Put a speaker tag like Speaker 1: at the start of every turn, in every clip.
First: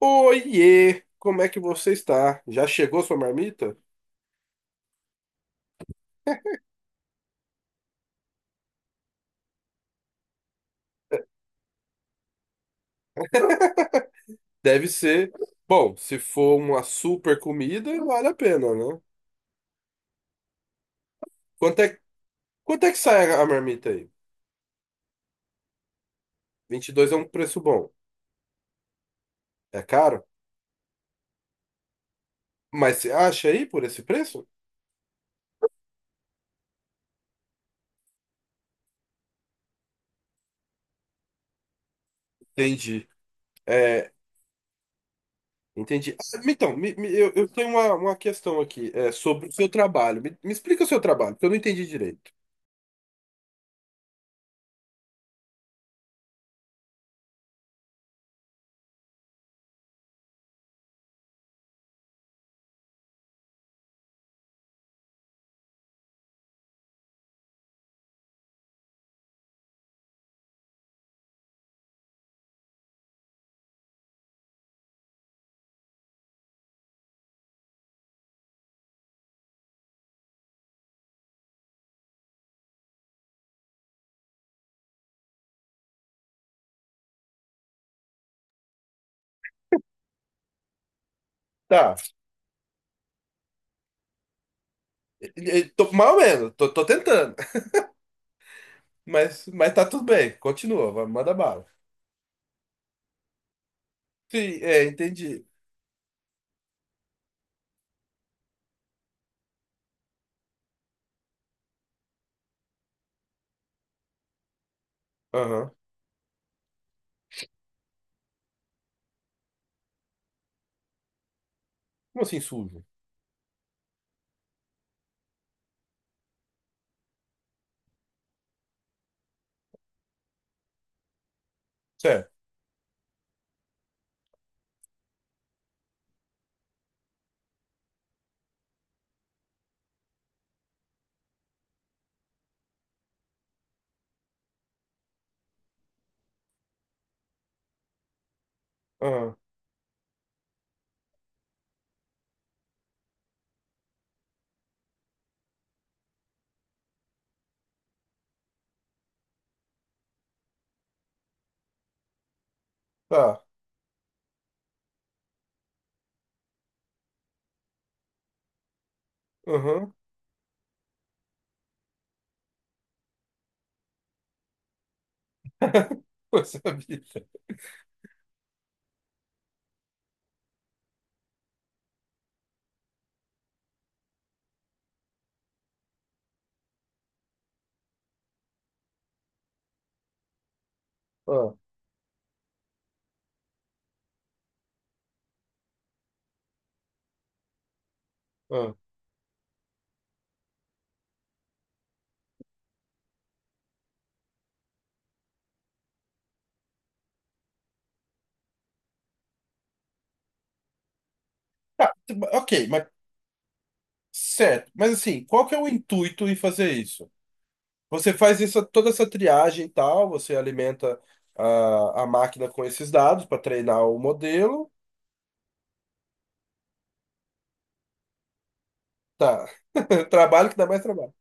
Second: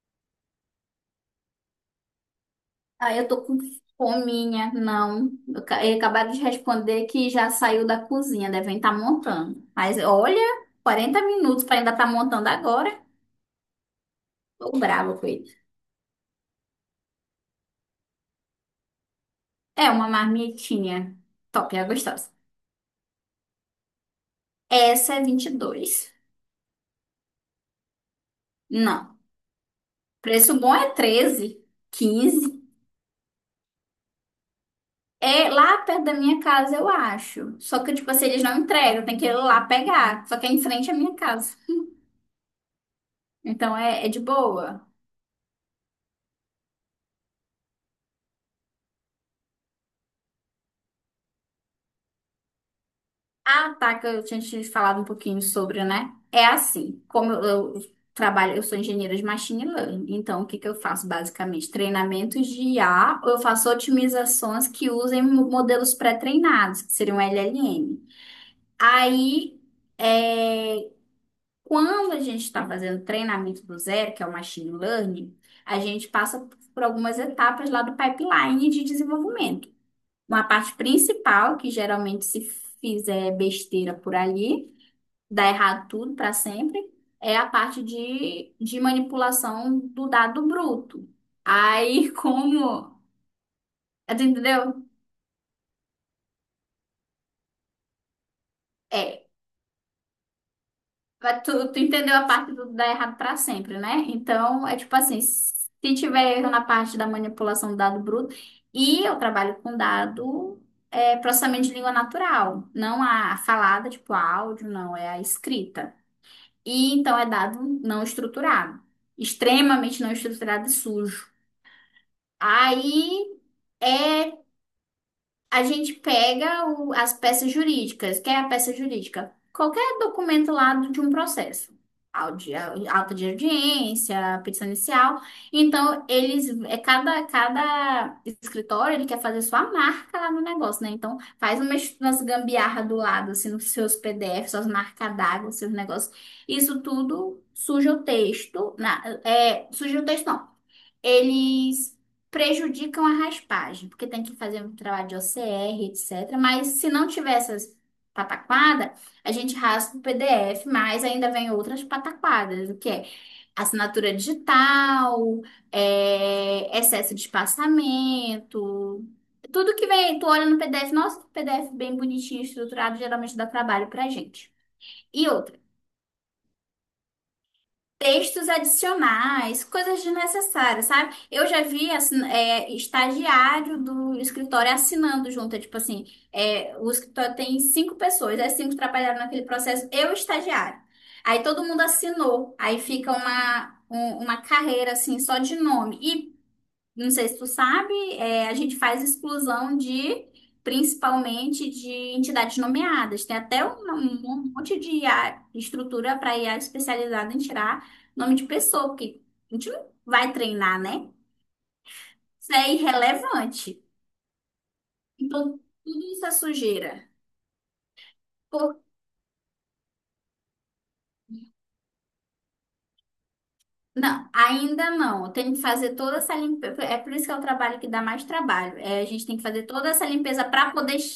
Speaker 1: Oiê, como é que você está? Já chegou sua
Speaker 2: Eu tô com
Speaker 1: marmita?
Speaker 2: fominha, não. Eu acabaram de responder que já saiu da cozinha, devem estar montando. Mas olha, 40 minutos para ainda estar montando agora. Tô
Speaker 1: Deve
Speaker 2: brava com
Speaker 1: ser.
Speaker 2: ele.
Speaker 1: Bom, se for uma super comida, vale a pena, né?
Speaker 2: É uma marmitinha top,
Speaker 1: Quanto
Speaker 2: é
Speaker 1: é,
Speaker 2: gostosa.
Speaker 1: quanto é que sai a marmita aí?
Speaker 2: Essa é 22.
Speaker 1: 22 é um preço bom.
Speaker 2: Não.
Speaker 1: É caro?
Speaker 2: Preço bom é 13, 15.
Speaker 1: Mas você acha aí por esse preço?
Speaker 2: É lá perto da minha casa, eu acho. Só que, tipo assim, eles não entregam, tem que ir lá pegar. Só que é em frente à minha casa.
Speaker 1: Entendi.
Speaker 2: Então é
Speaker 1: É,
Speaker 2: de boa.
Speaker 1: entendi. Então, eu tenho uma questão aqui, sobre o seu trabalho. Me explica o seu trabalho, porque eu não entendi direito.
Speaker 2: Ah, tá, que eu tinha te falado um pouquinho sobre, né? É assim, como eu trabalho, eu sou engenheira de machine learning, então o que que eu faço basicamente? Treinamentos de I A, ou eu faço otimizações que usem modelos pré-treinados, que seriam LLM. Aí, é, quando a gente está fazendo treinamento do zero, que é o machine learning, a gente passa por algumas etapas lá do pipeline de desenvolvimento. Uma parte principal, que geralmente, se fizer besteira por ali, dá errado tudo para sempre, é a parte de manipulação do dado bruto.
Speaker 1: Tá.
Speaker 2: Aí, como. Tu entendeu?
Speaker 1: Tô, mais ou menos, tô tentando.
Speaker 2: É.
Speaker 1: Mas tá tudo bem. Continua, vai, manda
Speaker 2: Mas Tu,
Speaker 1: bala.
Speaker 2: tu entendeu a parte do dar errado para sempre, né?
Speaker 1: Sim,
Speaker 2: Então, é
Speaker 1: é,
Speaker 2: tipo assim:
Speaker 1: entendi.
Speaker 2: se tiver erro na parte da manipulação do dado bruto, e eu trabalho com dado. É processamento de língua natural, não a falada, tipo áudio, não, é a
Speaker 1: Aham.
Speaker 2: escrita. E então é dado não estruturado, extremamente não estruturado e sujo.
Speaker 1: Como assim sujo?
Speaker 2: Aí é a gente pega as peças jurídicas. Que é a peça jurídica? Qualquer documento lá de um processo.
Speaker 1: Certo.
Speaker 2: Auto de audiência, petição inicial. Então, eles, é cada escritório, ele quer fazer sua marca lá no negócio, né? Então, faz umas gambiarra do lado, assim, nos seus PDFs, suas marcas d'água, seus negócios. Isso tudo suja o texto.
Speaker 1: Aham.
Speaker 2: Suja o texto, não, eles prejudicam a raspagem, porque tem que fazer um trabalho de OCR, etc. Mas se não tiver essas pataquadas, a gente raspa o PDF, mas ainda vem outras pataquadas, o que é
Speaker 1: Tá.
Speaker 2: assinatura digital, excesso de espaçamento. Tudo que
Speaker 1: Aham.
Speaker 2: vem, tu olha no PDF, nossa, que PDF bem bonitinho, estruturado, geralmente dá trabalho pra gente. E outra,
Speaker 1: Coisa vida.
Speaker 2: textos adicionais, coisas desnecessárias, sabe? Eu já vi assim, estagiário do escritório assinando junto, é tipo assim, o escritório tem cinco pessoas, as cinco trabalharam naquele processo, eu e o estagiário. Aí
Speaker 1: Ah,
Speaker 2: todo mundo assinou, aí fica uma, uma carreira assim, só de nome. E não sei se tu sabe, a
Speaker 1: ah.
Speaker 2: gente faz exclusão de, principalmente, de entidades nomeadas. Tem até um monte de IA estrutura para IA especializada em tirar nome de pessoa, porque a gente não vai treinar, né?
Speaker 1: Tá, t-
Speaker 2: Isso
Speaker 1: ok,
Speaker 2: é
Speaker 1: mas
Speaker 2: irrelevante.
Speaker 1: certo. Mas assim, qual que é
Speaker 2: Então,
Speaker 1: o
Speaker 2: tudo
Speaker 1: intuito
Speaker 2: isso é
Speaker 1: em fazer
Speaker 2: sujeira.
Speaker 1: isso? Você faz essa,
Speaker 2: Por
Speaker 1: toda essa triagem e tal, você alimenta a máquina com esses dados para treinar o
Speaker 2: Não,
Speaker 1: modelo.
Speaker 2: ainda não. Eu tenho que fazer toda essa limpeza. É por isso que é o trabalho que dá mais trabalho. É, a gente tem
Speaker 1: Tá.
Speaker 2: que fazer toda essa limpeza
Speaker 1: Trabalho que dá mais trabalho.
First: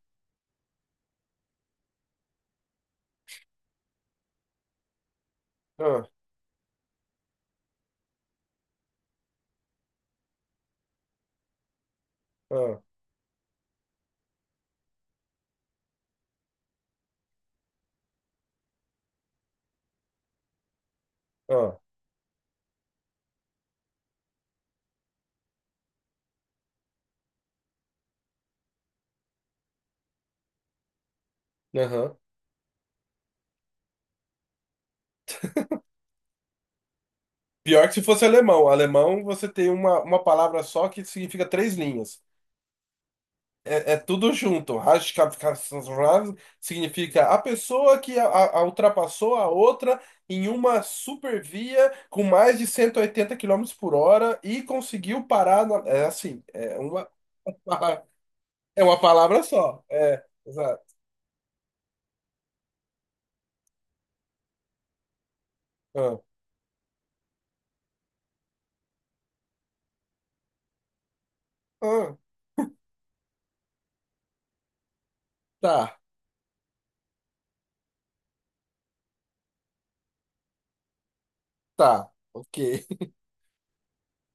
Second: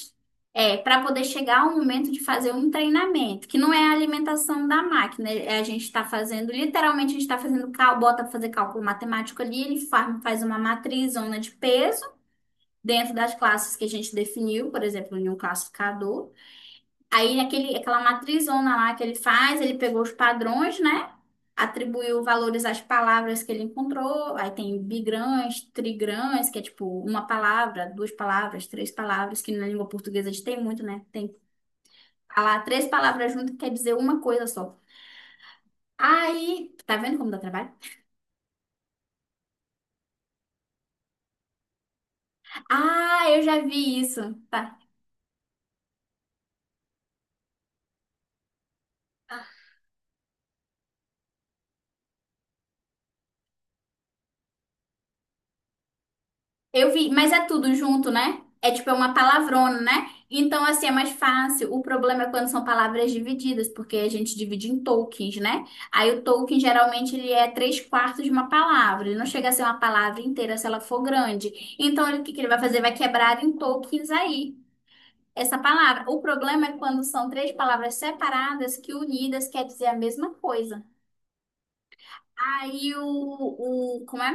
Speaker 2: para poder chegar ao momento de fazer um treinamento, que não é a alimentação da máquina. É, a gente está
Speaker 1: Ah,
Speaker 2: fazendo, literalmente, a gente está fazendo bota para fazer cálculo matemático ali, ele faz uma matriz, zona de peso,
Speaker 1: ah,
Speaker 2: dentro das classes que a gente definiu, por exemplo, em um classificador. Aí aquela matrizona lá que ele faz, ele pegou os padrões, né?
Speaker 1: ah.
Speaker 2: Atribuiu valores às palavras que ele encontrou. Aí tem bigrãs, trigrãs, que é tipo uma palavra, duas palavras, três palavras, que na língua portuguesa a gente tem muito, né? Tem
Speaker 1: Aham.
Speaker 2: lá três palavras juntas que quer dizer uma coisa só. Aí, tá vendo como dá trabalho?
Speaker 1: Pior que se fosse alemão. Alemão, você tem uma palavra só que significa três linhas.
Speaker 2: Ah, eu já
Speaker 1: É, é
Speaker 2: vi isso.
Speaker 1: tudo junto.
Speaker 2: Tá.
Speaker 1: Hashkapkasrav significa a pessoa que a ultrapassou a outra em uma supervia com mais de 180 km por hora e conseguiu parar. É assim, é
Speaker 2: Eu
Speaker 1: uma,
Speaker 2: vi, mas é tudo junto, né? É
Speaker 1: é
Speaker 2: tipo, é
Speaker 1: uma
Speaker 2: uma
Speaker 1: palavra
Speaker 2: palavrona,
Speaker 1: só.
Speaker 2: né?
Speaker 1: É,
Speaker 2: Então, assim,
Speaker 1: exato.
Speaker 2: é mais fácil. O problema é quando são palavras divididas, porque a gente divide em tokens, né? Aí
Speaker 1: Ah,
Speaker 2: o token, geralmente, ele é três quartos de uma palavra. Ele não chega a ser uma palavra inteira se ela for grande. Então,
Speaker 1: ah,
Speaker 2: o que que ele vai fazer? Vai quebrar em tokens aí, essa
Speaker 1: tá,
Speaker 2: palavra. O problema é quando são três palavras separadas que unidas quer dizer a mesma coisa.
Speaker 1: tá, ok.
Speaker 2: Aí como é?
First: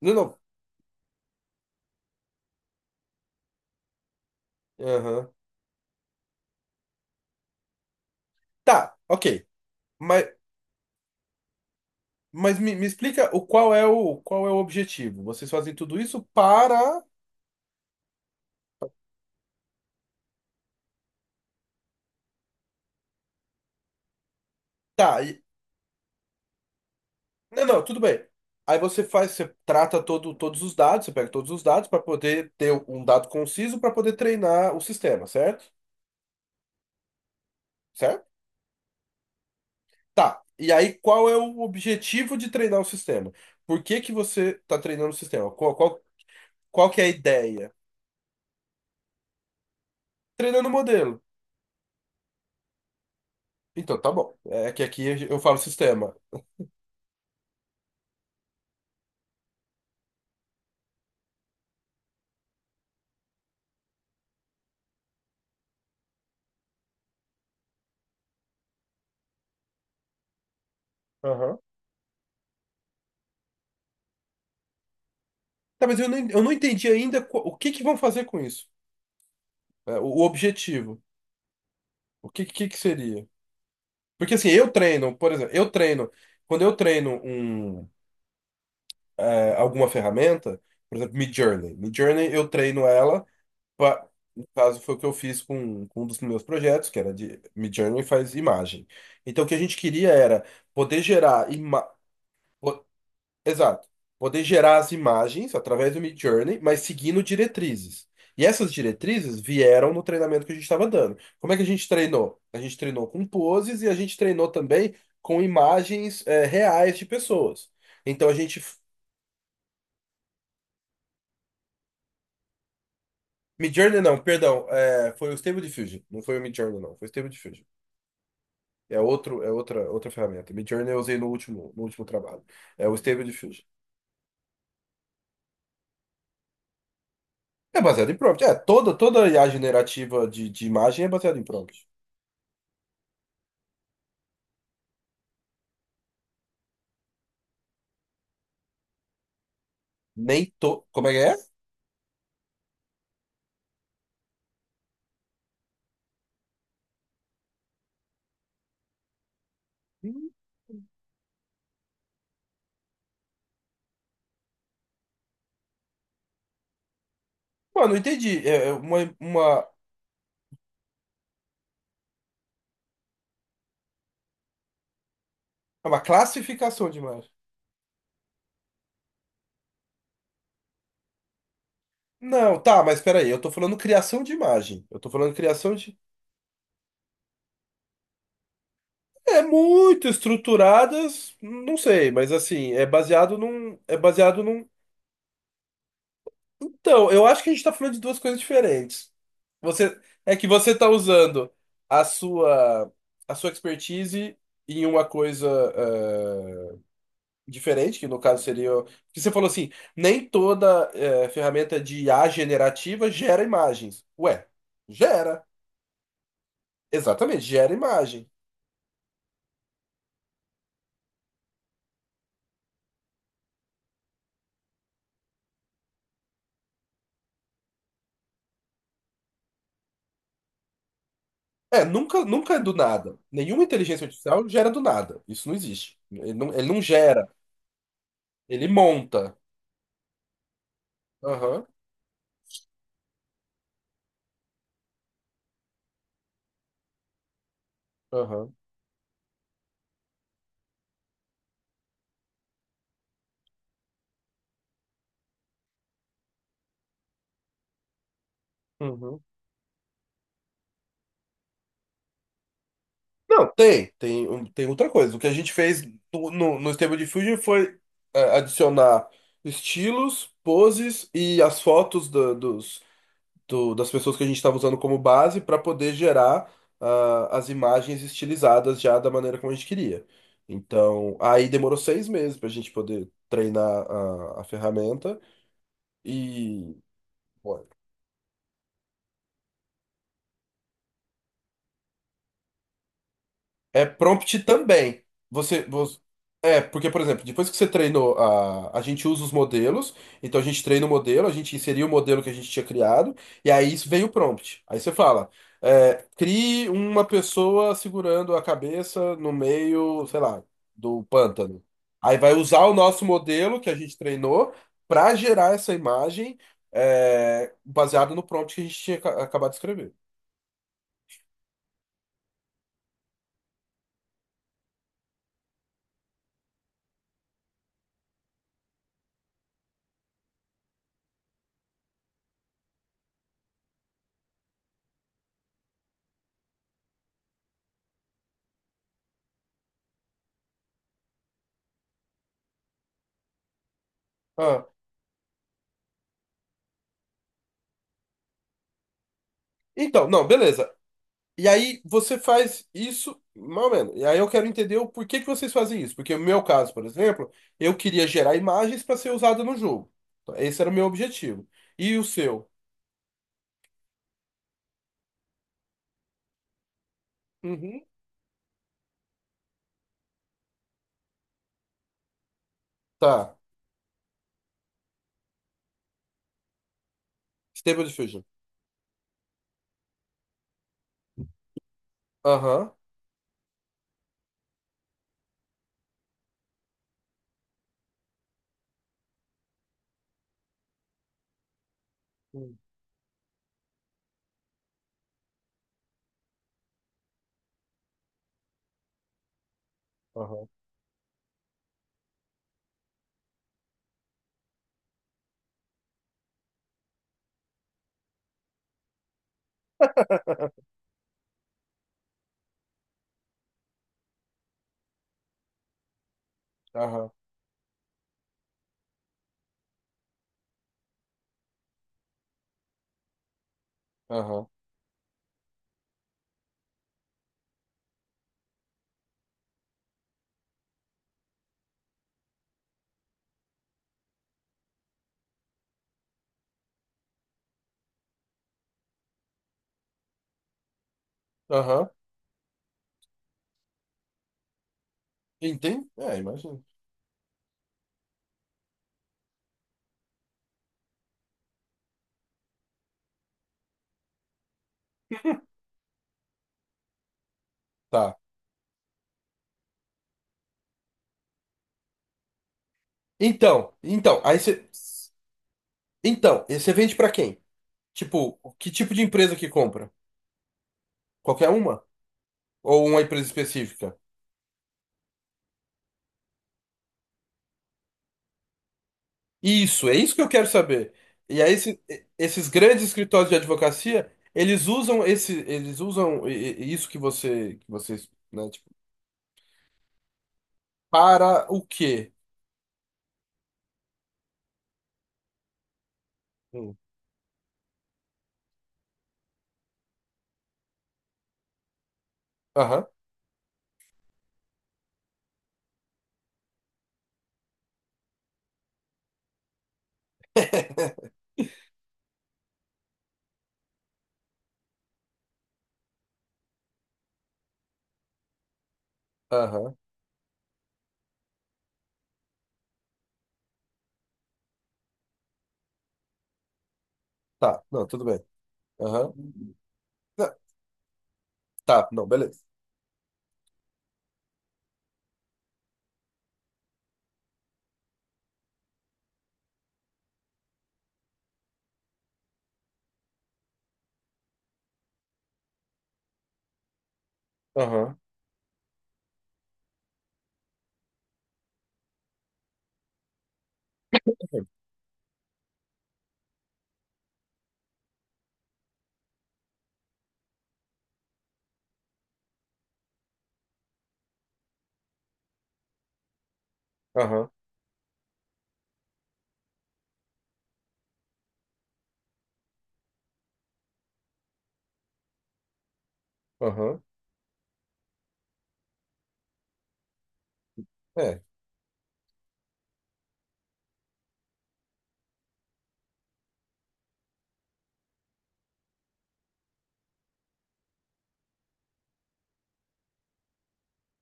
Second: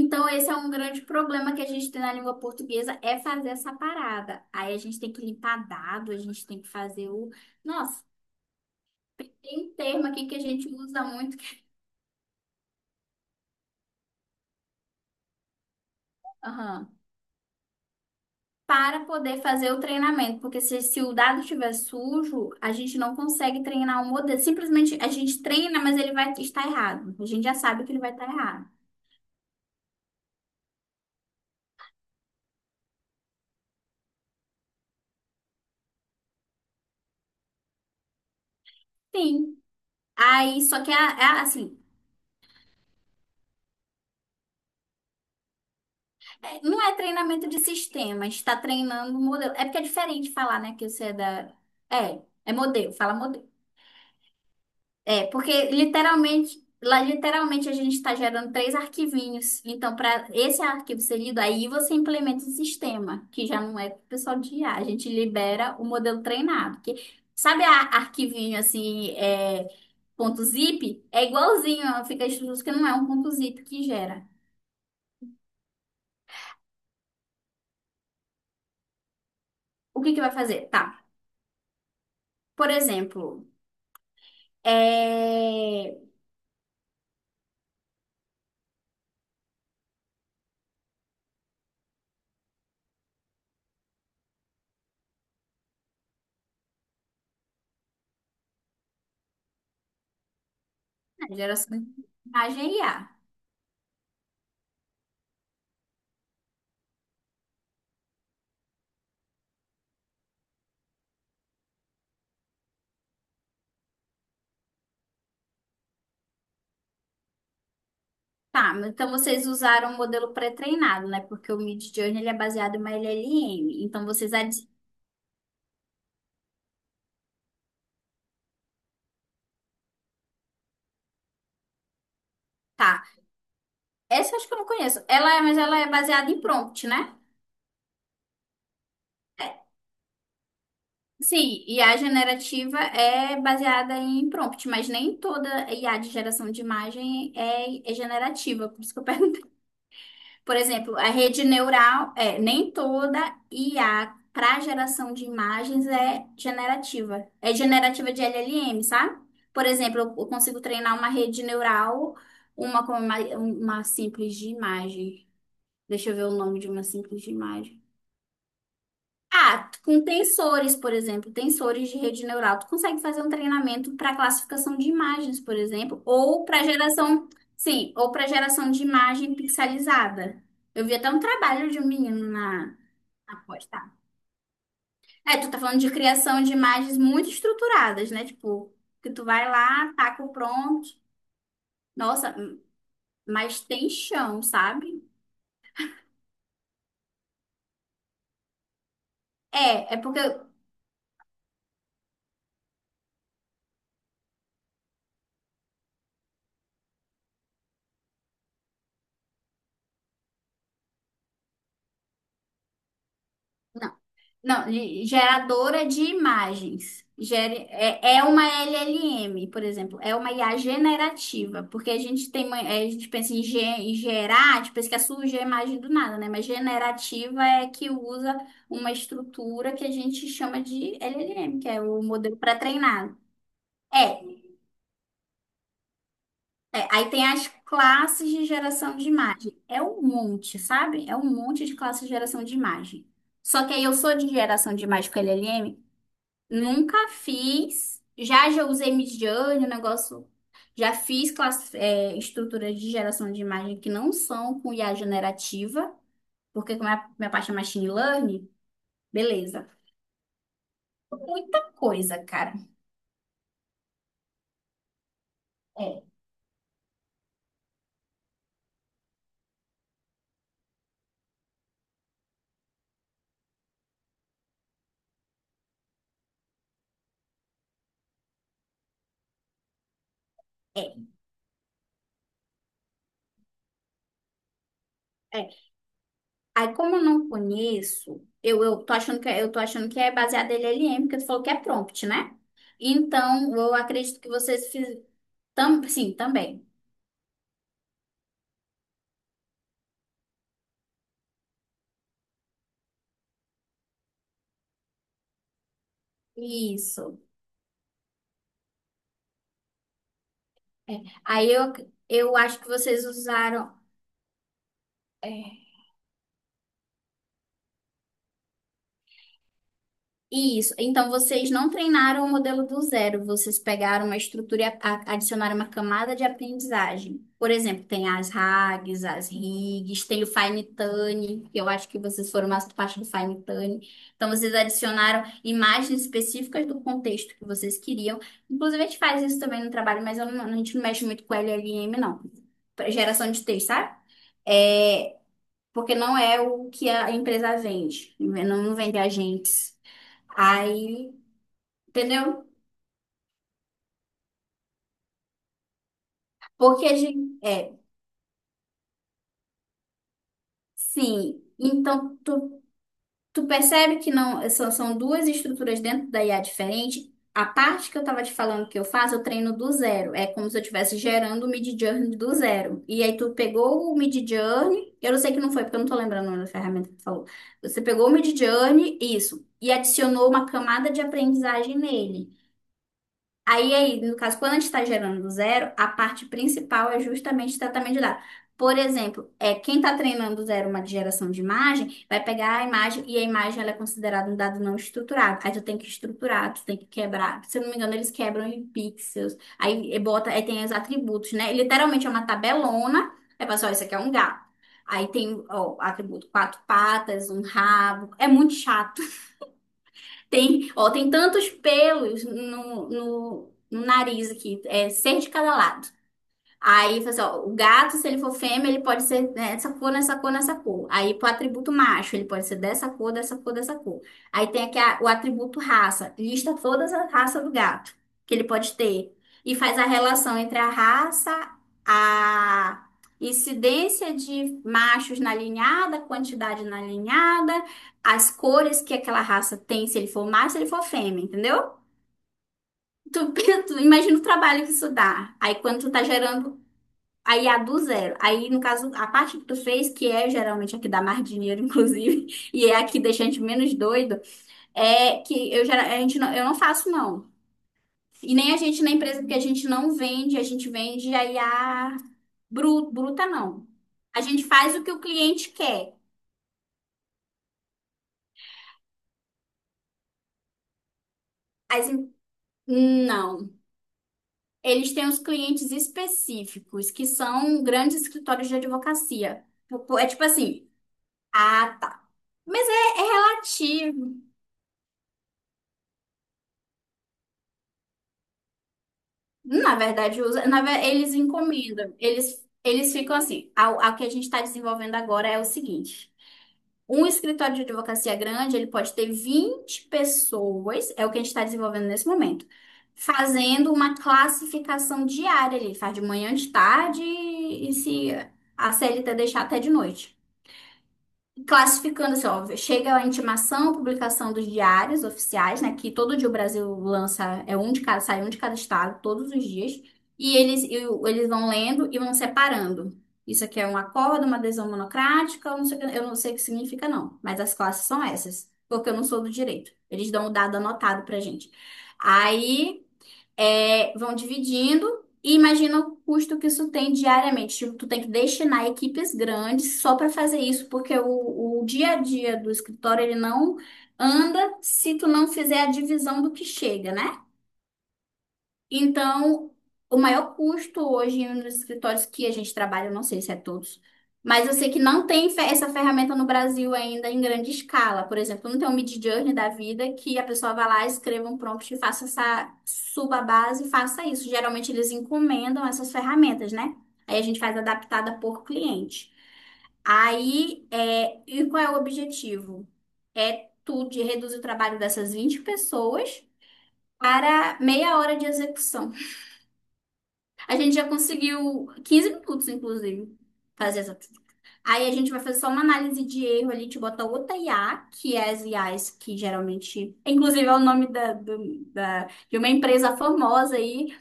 Speaker 1: Não, não.
Speaker 2: esse é um grande problema que a gente tem na língua portuguesa, é fazer essa parada. Aí a gente tem que
Speaker 1: Aham.
Speaker 2: limpar dado, a gente tem que fazer o. Nossa,
Speaker 1: Tá, ok.
Speaker 2: tem um termo
Speaker 1: Mas,
Speaker 2: aqui que a gente usa muito, que...
Speaker 1: mas me explica o qual é o, qual é o objetivo. Vocês fazem tudo isso
Speaker 2: Aham.
Speaker 1: para.
Speaker 2: Para poder fazer o treinamento, porque se o dado estiver sujo, a gente não consegue treinar o modelo. Simplesmente a
Speaker 1: Tá,
Speaker 2: gente treina, mas ele vai estar errado. A gente já
Speaker 1: não, não,
Speaker 2: sabe que ele
Speaker 1: tudo
Speaker 2: vai
Speaker 1: bem.
Speaker 2: estar errado.
Speaker 1: Aí você faz, você trata todo, todos os dados, você pega todos os dados para poder ter um dado conciso para poder treinar o sistema, certo? Certo?
Speaker 2: Sim.
Speaker 1: Tá.
Speaker 2: Aí,
Speaker 1: E
Speaker 2: só que
Speaker 1: aí,
Speaker 2: é,
Speaker 1: qual é
Speaker 2: é
Speaker 1: o
Speaker 2: assim.
Speaker 1: objetivo de treinar o sistema? Por que que você está treinando o sistema? Qual, qual,
Speaker 2: Não
Speaker 1: qual
Speaker 2: é
Speaker 1: que é a
Speaker 2: treinamento de
Speaker 1: ideia?
Speaker 2: sistema, está treinando um modelo. É porque é diferente falar,
Speaker 1: Treinando o
Speaker 2: né, que você é
Speaker 1: modelo.
Speaker 2: da. É modelo, fala modelo.
Speaker 1: Então, tá bom. É que aqui
Speaker 2: É,
Speaker 1: eu falo
Speaker 2: porque
Speaker 1: sistema.
Speaker 2: literalmente, lá literalmente a gente está gerando três arquivinhos. Então, para esse arquivo ser lido, aí você implementa o sistema, que já não é pro pessoal de IA. A gente libera o modelo treinado. Que, sabe a arquivinho assim, ponto zip? É
Speaker 1: Aham.
Speaker 2: igualzinho, fica escrito que não é um ponto zip que gera.
Speaker 1: Tá, mas eu não entendi ainda o que que vão fazer com isso. É,
Speaker 2: O que
Speaker 1: o
Speaker 2: que vai fazer? Tá.
Speaker 1: objetivo. O que,
Speaker 2: Por
Speaker 1: que seria?
Speaker 2: exemplo.
Speaker 1: Porque assim, eu treino, por exemplo, eu
Speaker 2: É...
Speaker 1: treino, quando eu treino um, alguma ferramenta, por exemplo, Midjourney. Midjourney eu treino ela, pra, no caso foi o que eu fiz com um dos meus projetos, que era de Midjourney faz imagem. Então o que a gente queria era poder
Speaker 2: a
Speaker 1: gerar
Speaker 2: geração
Speaker 1: imagem.
Speaker 2: de imagem IA.
Speaker 1: Exato. Poder gerar as imagens através do Midjourney, mas seguindo diretrizes. E essas diretrizes vieram no treinamento que a gente estava dando. Como é que a gente treinou? A gente treinou com poses e a gente treinou também com imagens reais de pessoas. Então a gente.
Speaker 2: Tá, mas então vocês usaram o modelo pré-treinado, né? Porque o Midjourney ele é baseado em uma LLM.
Speaker 1: Midjourney
Speaker 2: Então
Speaker 1: não,
Speaker 2: vocês...
Speaker 1: perdão, foi o Stable Diffusion. Não foi o Midjourney, não, foi o Stable Diffusion. É outro, é outra, outra ferramenta. Midjourney eu usei no último, no último trabalho. É o
Speaker 2: Tá,
Speaker 1: Stable Diffusion.
Speaker 2: essa eu acho que eu não conheço. Mas ela é baseada em prompt, né?
Speaker 1: É baseado em prompt. É, toda, toda IA
Speaker 2: É,
Speaker 1: generativa de imagem é baseada em
Speaker 2: Sim,
Speaker 1: prompt.
Speaker 2: IA generativa é baseada em prompt, mas nem toda IA de geração de imagem é generativa, por isso que eu perguntei.
Speaker 1: Nem
Speaker 2: Por
Speaker 1: to...
Speaker 2: exemplo,
Speaker 1: Como
Speaker 2: a
Speaker 1: é que é?
Speaker 2: rede neural, nem toda IA para geração de imagens é generativa. É generativa de LLM, sabe? Por exemplo, eu consigo treinar uma rede neural, uma com uma simples de imagem. Deixa eu ver o nome de uma simples de imagem.
Speaker 1: Mano, não entendi. É uma,
Speaker 2: Ah, com tensores, por exemplo, tensores de rede neural, tu consegue fazer um treinamento para classificação de imagens, por
Speaker 1: é uma
Speaker 2: exemplo, ou para
Speaker 1: classificação de
Speaker 2: geração,
Speaker 1: imagem.
Speaker 2: sim, ou para geração de imagem pixelizada. Eu vi até um trabalho de um menino
Speaker 1: Não, tá, mas peraí,
Speaker 2: na
Speaker 1: eu tô
Speaker 2: pós,
Speaker 1: falando
Speaker 2: tá?
Speaker 1: criação de imagem. Eu tô falando
Speaker 2: É, tu tá
Speaker 1: criação
Speaker 2: falando de
Speaker 1: de.
Speaker 2: criação de imagens muito estruturadas, né? Tipo, que tu
Speaker 1: É
Speaker 2: vai lá,
Speaker 1: muito
Speaker 2: taca o prompt.
Speaker 1: estruturadas, não sei, mas
Speaker 2: Nossa,
Speaker 1: assim, é baseado
Speaker 2: mas
Speaker 1: num.
Speaker 2: tem
Speaker 1: É
Speaker 2: chão,
Speaker 1: baseado num.
Speaker 2: sabe?
Speaker 1: Então, eu acho que a gente tá falando de duas coisas diferentes.
Speaker 2: É
Speaker 1: Você.
Speaker 2: porque
Speaker 1: É que você tá usando a sua. A sua expertise em uma coisa. eh, Diferente, que no caso seria. Que você falou assim, nem toda ferramenta de IA generativa gera
Speaker 2: não.
Speaker 1: imagens. Ué,
Speaker 2: Não,
Speaker 1: gera.
Speaker 2: geradora de imagens.
Speaker 1: Exatamente,
Speaker 2: Gere-
Speaker 1: gera
Speaker 2: é, é
Speaker 1: imagem.
Speaker 2: uma LLM, por exemplo, é uma IA generativa, porque a gente tem, a gente pensa em, em gerar, tipo, pensa que surge a imagem do nada, né? Mas generativa é que usa uma estrutura que a gente chama de LLM, que é
Speaker 1: É,
Speaker 2: o
Speaker 1: nunca,
Speaker 2: modelo
Speaker 1: nunca é do
Speaker 2: pré-treinado.
Speaker 1: nada. Nenhuma inteligência
Speaker 2: É,
Speaker 1: artificial gera do nada. Isso não existe. Ele não
Speaker 2: Aí tem
Speaker 1: gera,
Speaker 2: as classes de
Speaker 1: ele
Speaker 2: geração de
Speaker 1: monta.
Speaker 2: imagem. É um monte, sabe? É um
Speaker 1: Aham,
Speaker 2: monte de classes de geração de imagem. Só que aí eu sou de geração de imagem com LLM. Nunca fiz. Já
Speaker 1: aham,
Speaker 2: já usei Midjourney, o negócio. Já fiz classe, estruturas de geração de imagem que não são com IA generativa, porque como é a minha parte é machine learning,
Speaker 1: uhum.
Speaker 2: beleza. Muita coisa, cara.
Speaker 1: Não, tem, tem, tem outra coisa. O que a gente fez
Speaker 2: É,
Speaker 1: no, no, no Stable Diffusion foi adicionar estilos, poses e as fotos dos das pessoas que a gente estava usando como base para poder gerar ah, as imagens estilizadas já da maneira como a gente queria.
Speaker 2: é,
Speaker 1: Então, aí demorou 6 meses para a gente poder treinar a ferramenta
Speaker 2: é. Aí
Speaker 1: e.
Speaker 2: como eu não conheço, eu tô achando que é- eu tô achando que é baseado em LLM, porque tu falou que é prompt, né? Então, eu
Speaker 1: É
Speaker 2: acredito que
Speaker 1: prompt
Speaker 2: vocês
Speaker 1: também. Você, você- é,
Speaker 2: também.
Speaker 1: porque, por exemplo, depois que você treinou a gente usa os modelos, então a gente treina o modelo, a gente inseriu o modelo que a gente tinha criado, e aí isso vem o prompt. Aí você fala, é, crie uma
Speaker 2: Isso.
Speaker 1: pessoa segurando a cabeça no meio, sei lá,
Speaker 2: É.
Speaker 1: do
Speaker 2: Aí
Speaker 1: pântano.
Speaker 2: eu,
Speaker 1: Aí vai
Speaker 2: eu
Speaker 1: usar
Speaker 2: acho que
Speaker 1: o nosso
Speaker 2: vocês
Speaker 1: modelo que
Speaker 2: usaram.
Speaker 1: a gente treinou para gerar
Speaker 2: É.
Speaker 1: essa imagem, é, baseada no prompt que a gente tinha acabado de escrever.
Speaker 2: Isso. Então, vocês não treinaram o modelo do zero, vocês pegaram uma estrutura e adicionaram uma camada de aprendizagem. Por exemplo, tem as RAGs, as RIGs, tem o Fine-Tune, que eu acho que vocês foram mais parte do Fine-Tune. Então, vocês adicionaram imagens específicas do contexto que vocês queriam. Inclusive, a gente faz isso também no trabalho, mas eu não- a gente não mexe muito com LLM, não. Pra geração de texto, sabe?
Speaker 1: Ah,
Speaker 2: É, porque não é o que a empresa vende, não, não vende agentes.
Speaker 1: então, não, beleza.
Speaker 2: Aí,
Speaker 1: E aí você
Speaker 2: entendeu?
Speaker 1: faz isso, mais ou menos. E aí eu quero entender o porquê que vocês fazem isso. Porque no meu caso, por
Speaker 2: Porque a
Speaker 1: exemplo,
Speaker 2: gente,
Speaker 1: eu queria gerar imagens para ser usada no jogo. Então, esse era o meu
Speaker 2: sim.
Speaker 1: objetivo. E o
Speaker 2: Então,
Speaker 1: seu?
Speaker 2: tu percebe que não são, são duas estruturas dentro da IA diferente. A
Speaker 1: Uhum.
Speaker 2: parte que eu tava te falando que eu faço, eu treino do zero. É como se eu estivesse gerando o Midjourney do zero. E aí tu
Speaker 1: Tá.
Speaker 2: pegou o Midjourney, eu não sei que não foi, porque eu não tô lembrando o nome da ferramenta que tu falou. Você
Speaker 1: Stable
Speaker 2: pegou o
Speaker 1: Diffusion.
Speaker 2: Midjourney, isso, e adicionou uma camada de aprendizagem nele.
Speaker 1: Aham.
Speaker 2: Aí, no caso, quando a gente está gerando do zero, a parte principal é justamente o tratamento de dados. Por exemplo, quem está treinando do zero uma geração de imagem, vai
Speaker 1: Hum.
Speaker 2: pegar a imagem e a imagem ela é considerada um dado não estruturado. Aí tu tem que estruturar, tu tem que quebrar. Se eu não me engano, eles quebram em pixels. Aí bota, aí
Speaker 1: Aham.
Speaker 2: tem os atributos, né? Literalmente é uma tabelona. É pessoal, isso aqui é um gato. Aí tem, ó, atributo quatro patas, um rabo. É muito chato. Tem, ó, tem tantos pelos no nariz aqui, é seis de cada lado. Aí, falou
Speaker 1: Aham.
Speaker 2: assim, ó, o gato, se ele for fêmea, ele pode ser nessa cor, nessa cor, nessa cor. Aí, pro atributo macho, ele pode ser dessa cor, dessa cor, dessa cor. Aí
Speaker 1: Aham.
Speaker 2: tem aqui o atributo raça. Lista todas as raças do gato que ele pode ter. E faz a relação entre a raça, a incidência de machos na alinhada quantidade na alinhada as cores que aquela raça tem, se ele for macho, se ele for fêmea, entendeu?
Speaker 1: Aham.
Speaker 2: Tu, tu imagina o trabalho que isso dá. Aí
Speaker 1: Entendi?
Speaker 2: quando tu tá
Speaker 1: É,
Speaker 2: gerando.
Speaker 1: imagina.
Speaker 2: Aí a do zero. Aí, no caso, a parte que tu fez, que é geralmente a que dá mais dinheiro, inclusive, e é a que deixa a gente menos doido, é que eu, a gente não, eu não faço, não.
Speaker 1: Tá.
Speaker 2: E nem a gente na empresa, porque a gente não vende, a gente vende aí a bruta, não.
Speaker 1: Então, então,
Speaker 2: A
Speaker 1: aí
Speaker 2: gente
Speaker 1: você.
Speaker 2: faz o que o cliente quer.
Speaker 1: Então, e você vende para quem? Tipo, que tipo de empresa que compra? Qualquer uma?
Speaker 2: As,
Speaker 1: Ou uma
Speaker 2: em-
Speaker 1: empresa
Speaker 2: não.
Speaker 1: específica?
Speaker 2: Eles têm os clientes específicos, que são grandes escritórios de advocacia.
Speaker 1: Isso, é
Speaker 2: Tipo, é
Speaker 1: isso que
Speaker 2: tipo
Speaker 1: eu quero
Speaker 2: assim,
Speaker 1: saber. E aí,
Speaker 2: ah, tá.
Speaker 1: esses
Speaker 2: Mas
Speaker 1: grandes
Speaker 2: é
Speaker 1: escritórios de advocacia,
Speaker 2: relativo.
Speaker 1: eles usam esse, eles usam isso que você, que vocês, né, tipo,
Speaker 2: Na verdade, usa, eles
Speaker 1: para o
Speaker 2: encomendam.
Speaker 1: quê?
Speaker 2: Eles ficam assim. A que a gente está desenvolvendo agora é o seguinte.
Speaker 1: Hum.
Speaker 2: Um escritório de advocacia grande, ele pode ter 20 pessoas, é o que a gente está desenvolvendo nesse momento,
Speaker 1: Aham,
Speaker 2: fazendo uma classificação diária. Ele faz de manhã, de tarde e se a CLT deixar até de noite, classificando assim, ó, chega a intimação, publicação dos diários oficiais, né, que todo dia o Brasil lança, é um de cada, sai um de cada estado, todos os dias,
Speaker 1: aham,
Speaker 2: e eles, eles vão lendo e vão separando. Isso aqui é um acordo, uma adesão monocrática, eu não sei, eu não sei o que significa, não, mas as
Speaker 1: tá, não,
Speaker 2: classes são
Speaker 1: tudo bem.
Speaker 2: essas, porque eu não
Speaker 1: Aham,
Speaker 2: sou do direito. Eles dão o
Speaker 1: tá,
Speaker 2: dado anotado pra gente.
Speaker 1: tá, não, beleza.
Speaker 2: Aí. É, vão dividindo e imagina o custo que isso tem diariamente. Tipo, tu tem que destinar equipes grandes só para fazer isso, porque o dia a dia do escritório ele não anda se tu não fizer a divisão do que chega, né?
Speaker 1: Aham,
Speaker 2: Então, o maior custo hoje nos escritórios que a gente trabalha, eu não sei se é todos, mas eu sei que não tem essa ferramenta no Brasil ainda em grande escala. Por exemplo, não tem um Midjourney da vida que a pessoa vá lá, escreva um prompt e faça essa, suba a base e faça isso. Geralmente eles encomendam essas ferramentas, né? Aí a
Speaker 1: aham,
Speaker 2: gente faz adaptada por cliente. Aí, é, e qual é o objetivo? É tu de reduzir o trabalho dessas 20 pessoas
Speaker 1: aham,
Speaker 2: para meia hora de execução. A gente já
Speaker 1: é,
Speaker 2: conseguiu 15 minutos, inclusive, fazer essa. Aí a gente vai fazer só uma análise de erro ali, te bota outra IA, que é as IAs que geralmente. Inclusive, é o nome da, de uma empresa famosa aí,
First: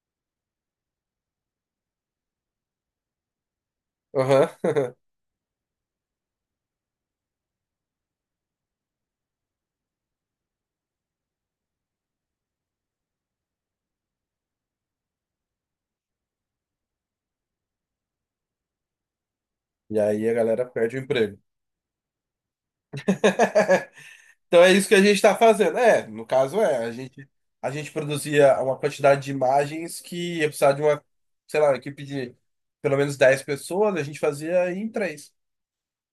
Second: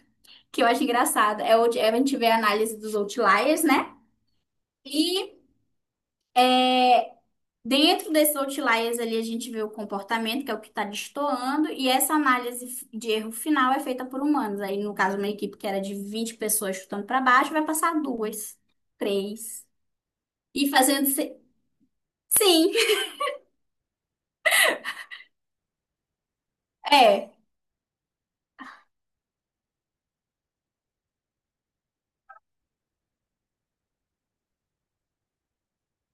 Speaker 2: que eu acho engraçado. É, é a gente vê a análise dos outliers, né?
Speaker 1: aham.
Speaker 2: E dentro desses outliers ali, a gente vê o comportamento, que é o que está destoando, e essa análise de erro final é feita por humanos. Aí, no caso, uma equipe que era de 20 pessoas chutando para baixo, vai passar duas, três.
Speaker 1: E aí a galera
Speaker 2: E
Speaker 1: perde o
Speaker 2: fazendo.
Speaker 1: emprego.
Speaker 2: Sim,
Speaker 1: Então é isso que a gente está fazendo. É, no caso é,
Speaker 2: é.
Speaker 1: a gente produzia uma quantidade de imagens que ia precisar de uma, sei lá, uma equipe de pelo menos 10 pessoas, a gente fazia em três.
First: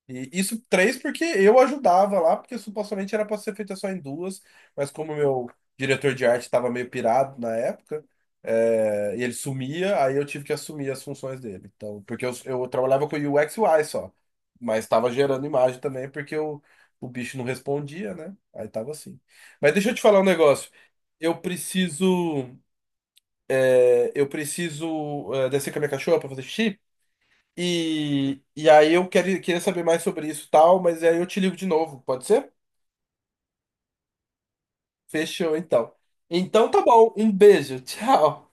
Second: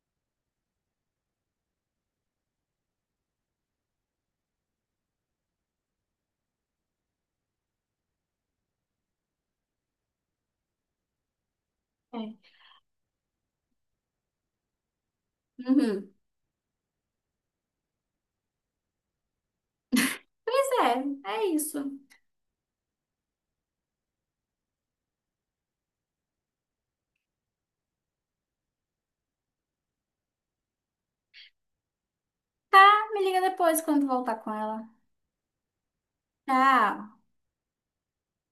Speaker 1: E isso três porque eu ajudava lá, porque supostamente era para ser feita só em duas, mas como meu diretor de arte estava meio pirado na época, é, e ele sumia, aí eu tive que assumir as funções dele. Então, porque
Speaker 2: É.
Speaker 1: eu trabalhava com UX e UI só, mas estava gerando imagem também
Speaker 2: Uhum.
Speaker 1: porque eu, o bicho não respondia, né? Aí tava assim. Mas deixa eu te falar um
Speaker 2: Pois
Speaker 1: negócio.
Speaker 2: é,
Speaker 1: Eu
Speaker 2: é isso.
Speaker 1: preciso, eu preciso, é, descer com a minha cachorra para fazer xixi. E aí eu quero, queria saber mais sobre isso e tal, mas aí eu te ligo de novo, pode ser?
Speaker 2: Ah, me liga depois quando voltar com ela.
Speaker 1: Fechou, então. Então tá bom,
Speaker 2: Tchau.
Speaker 1: um beijo, tchau.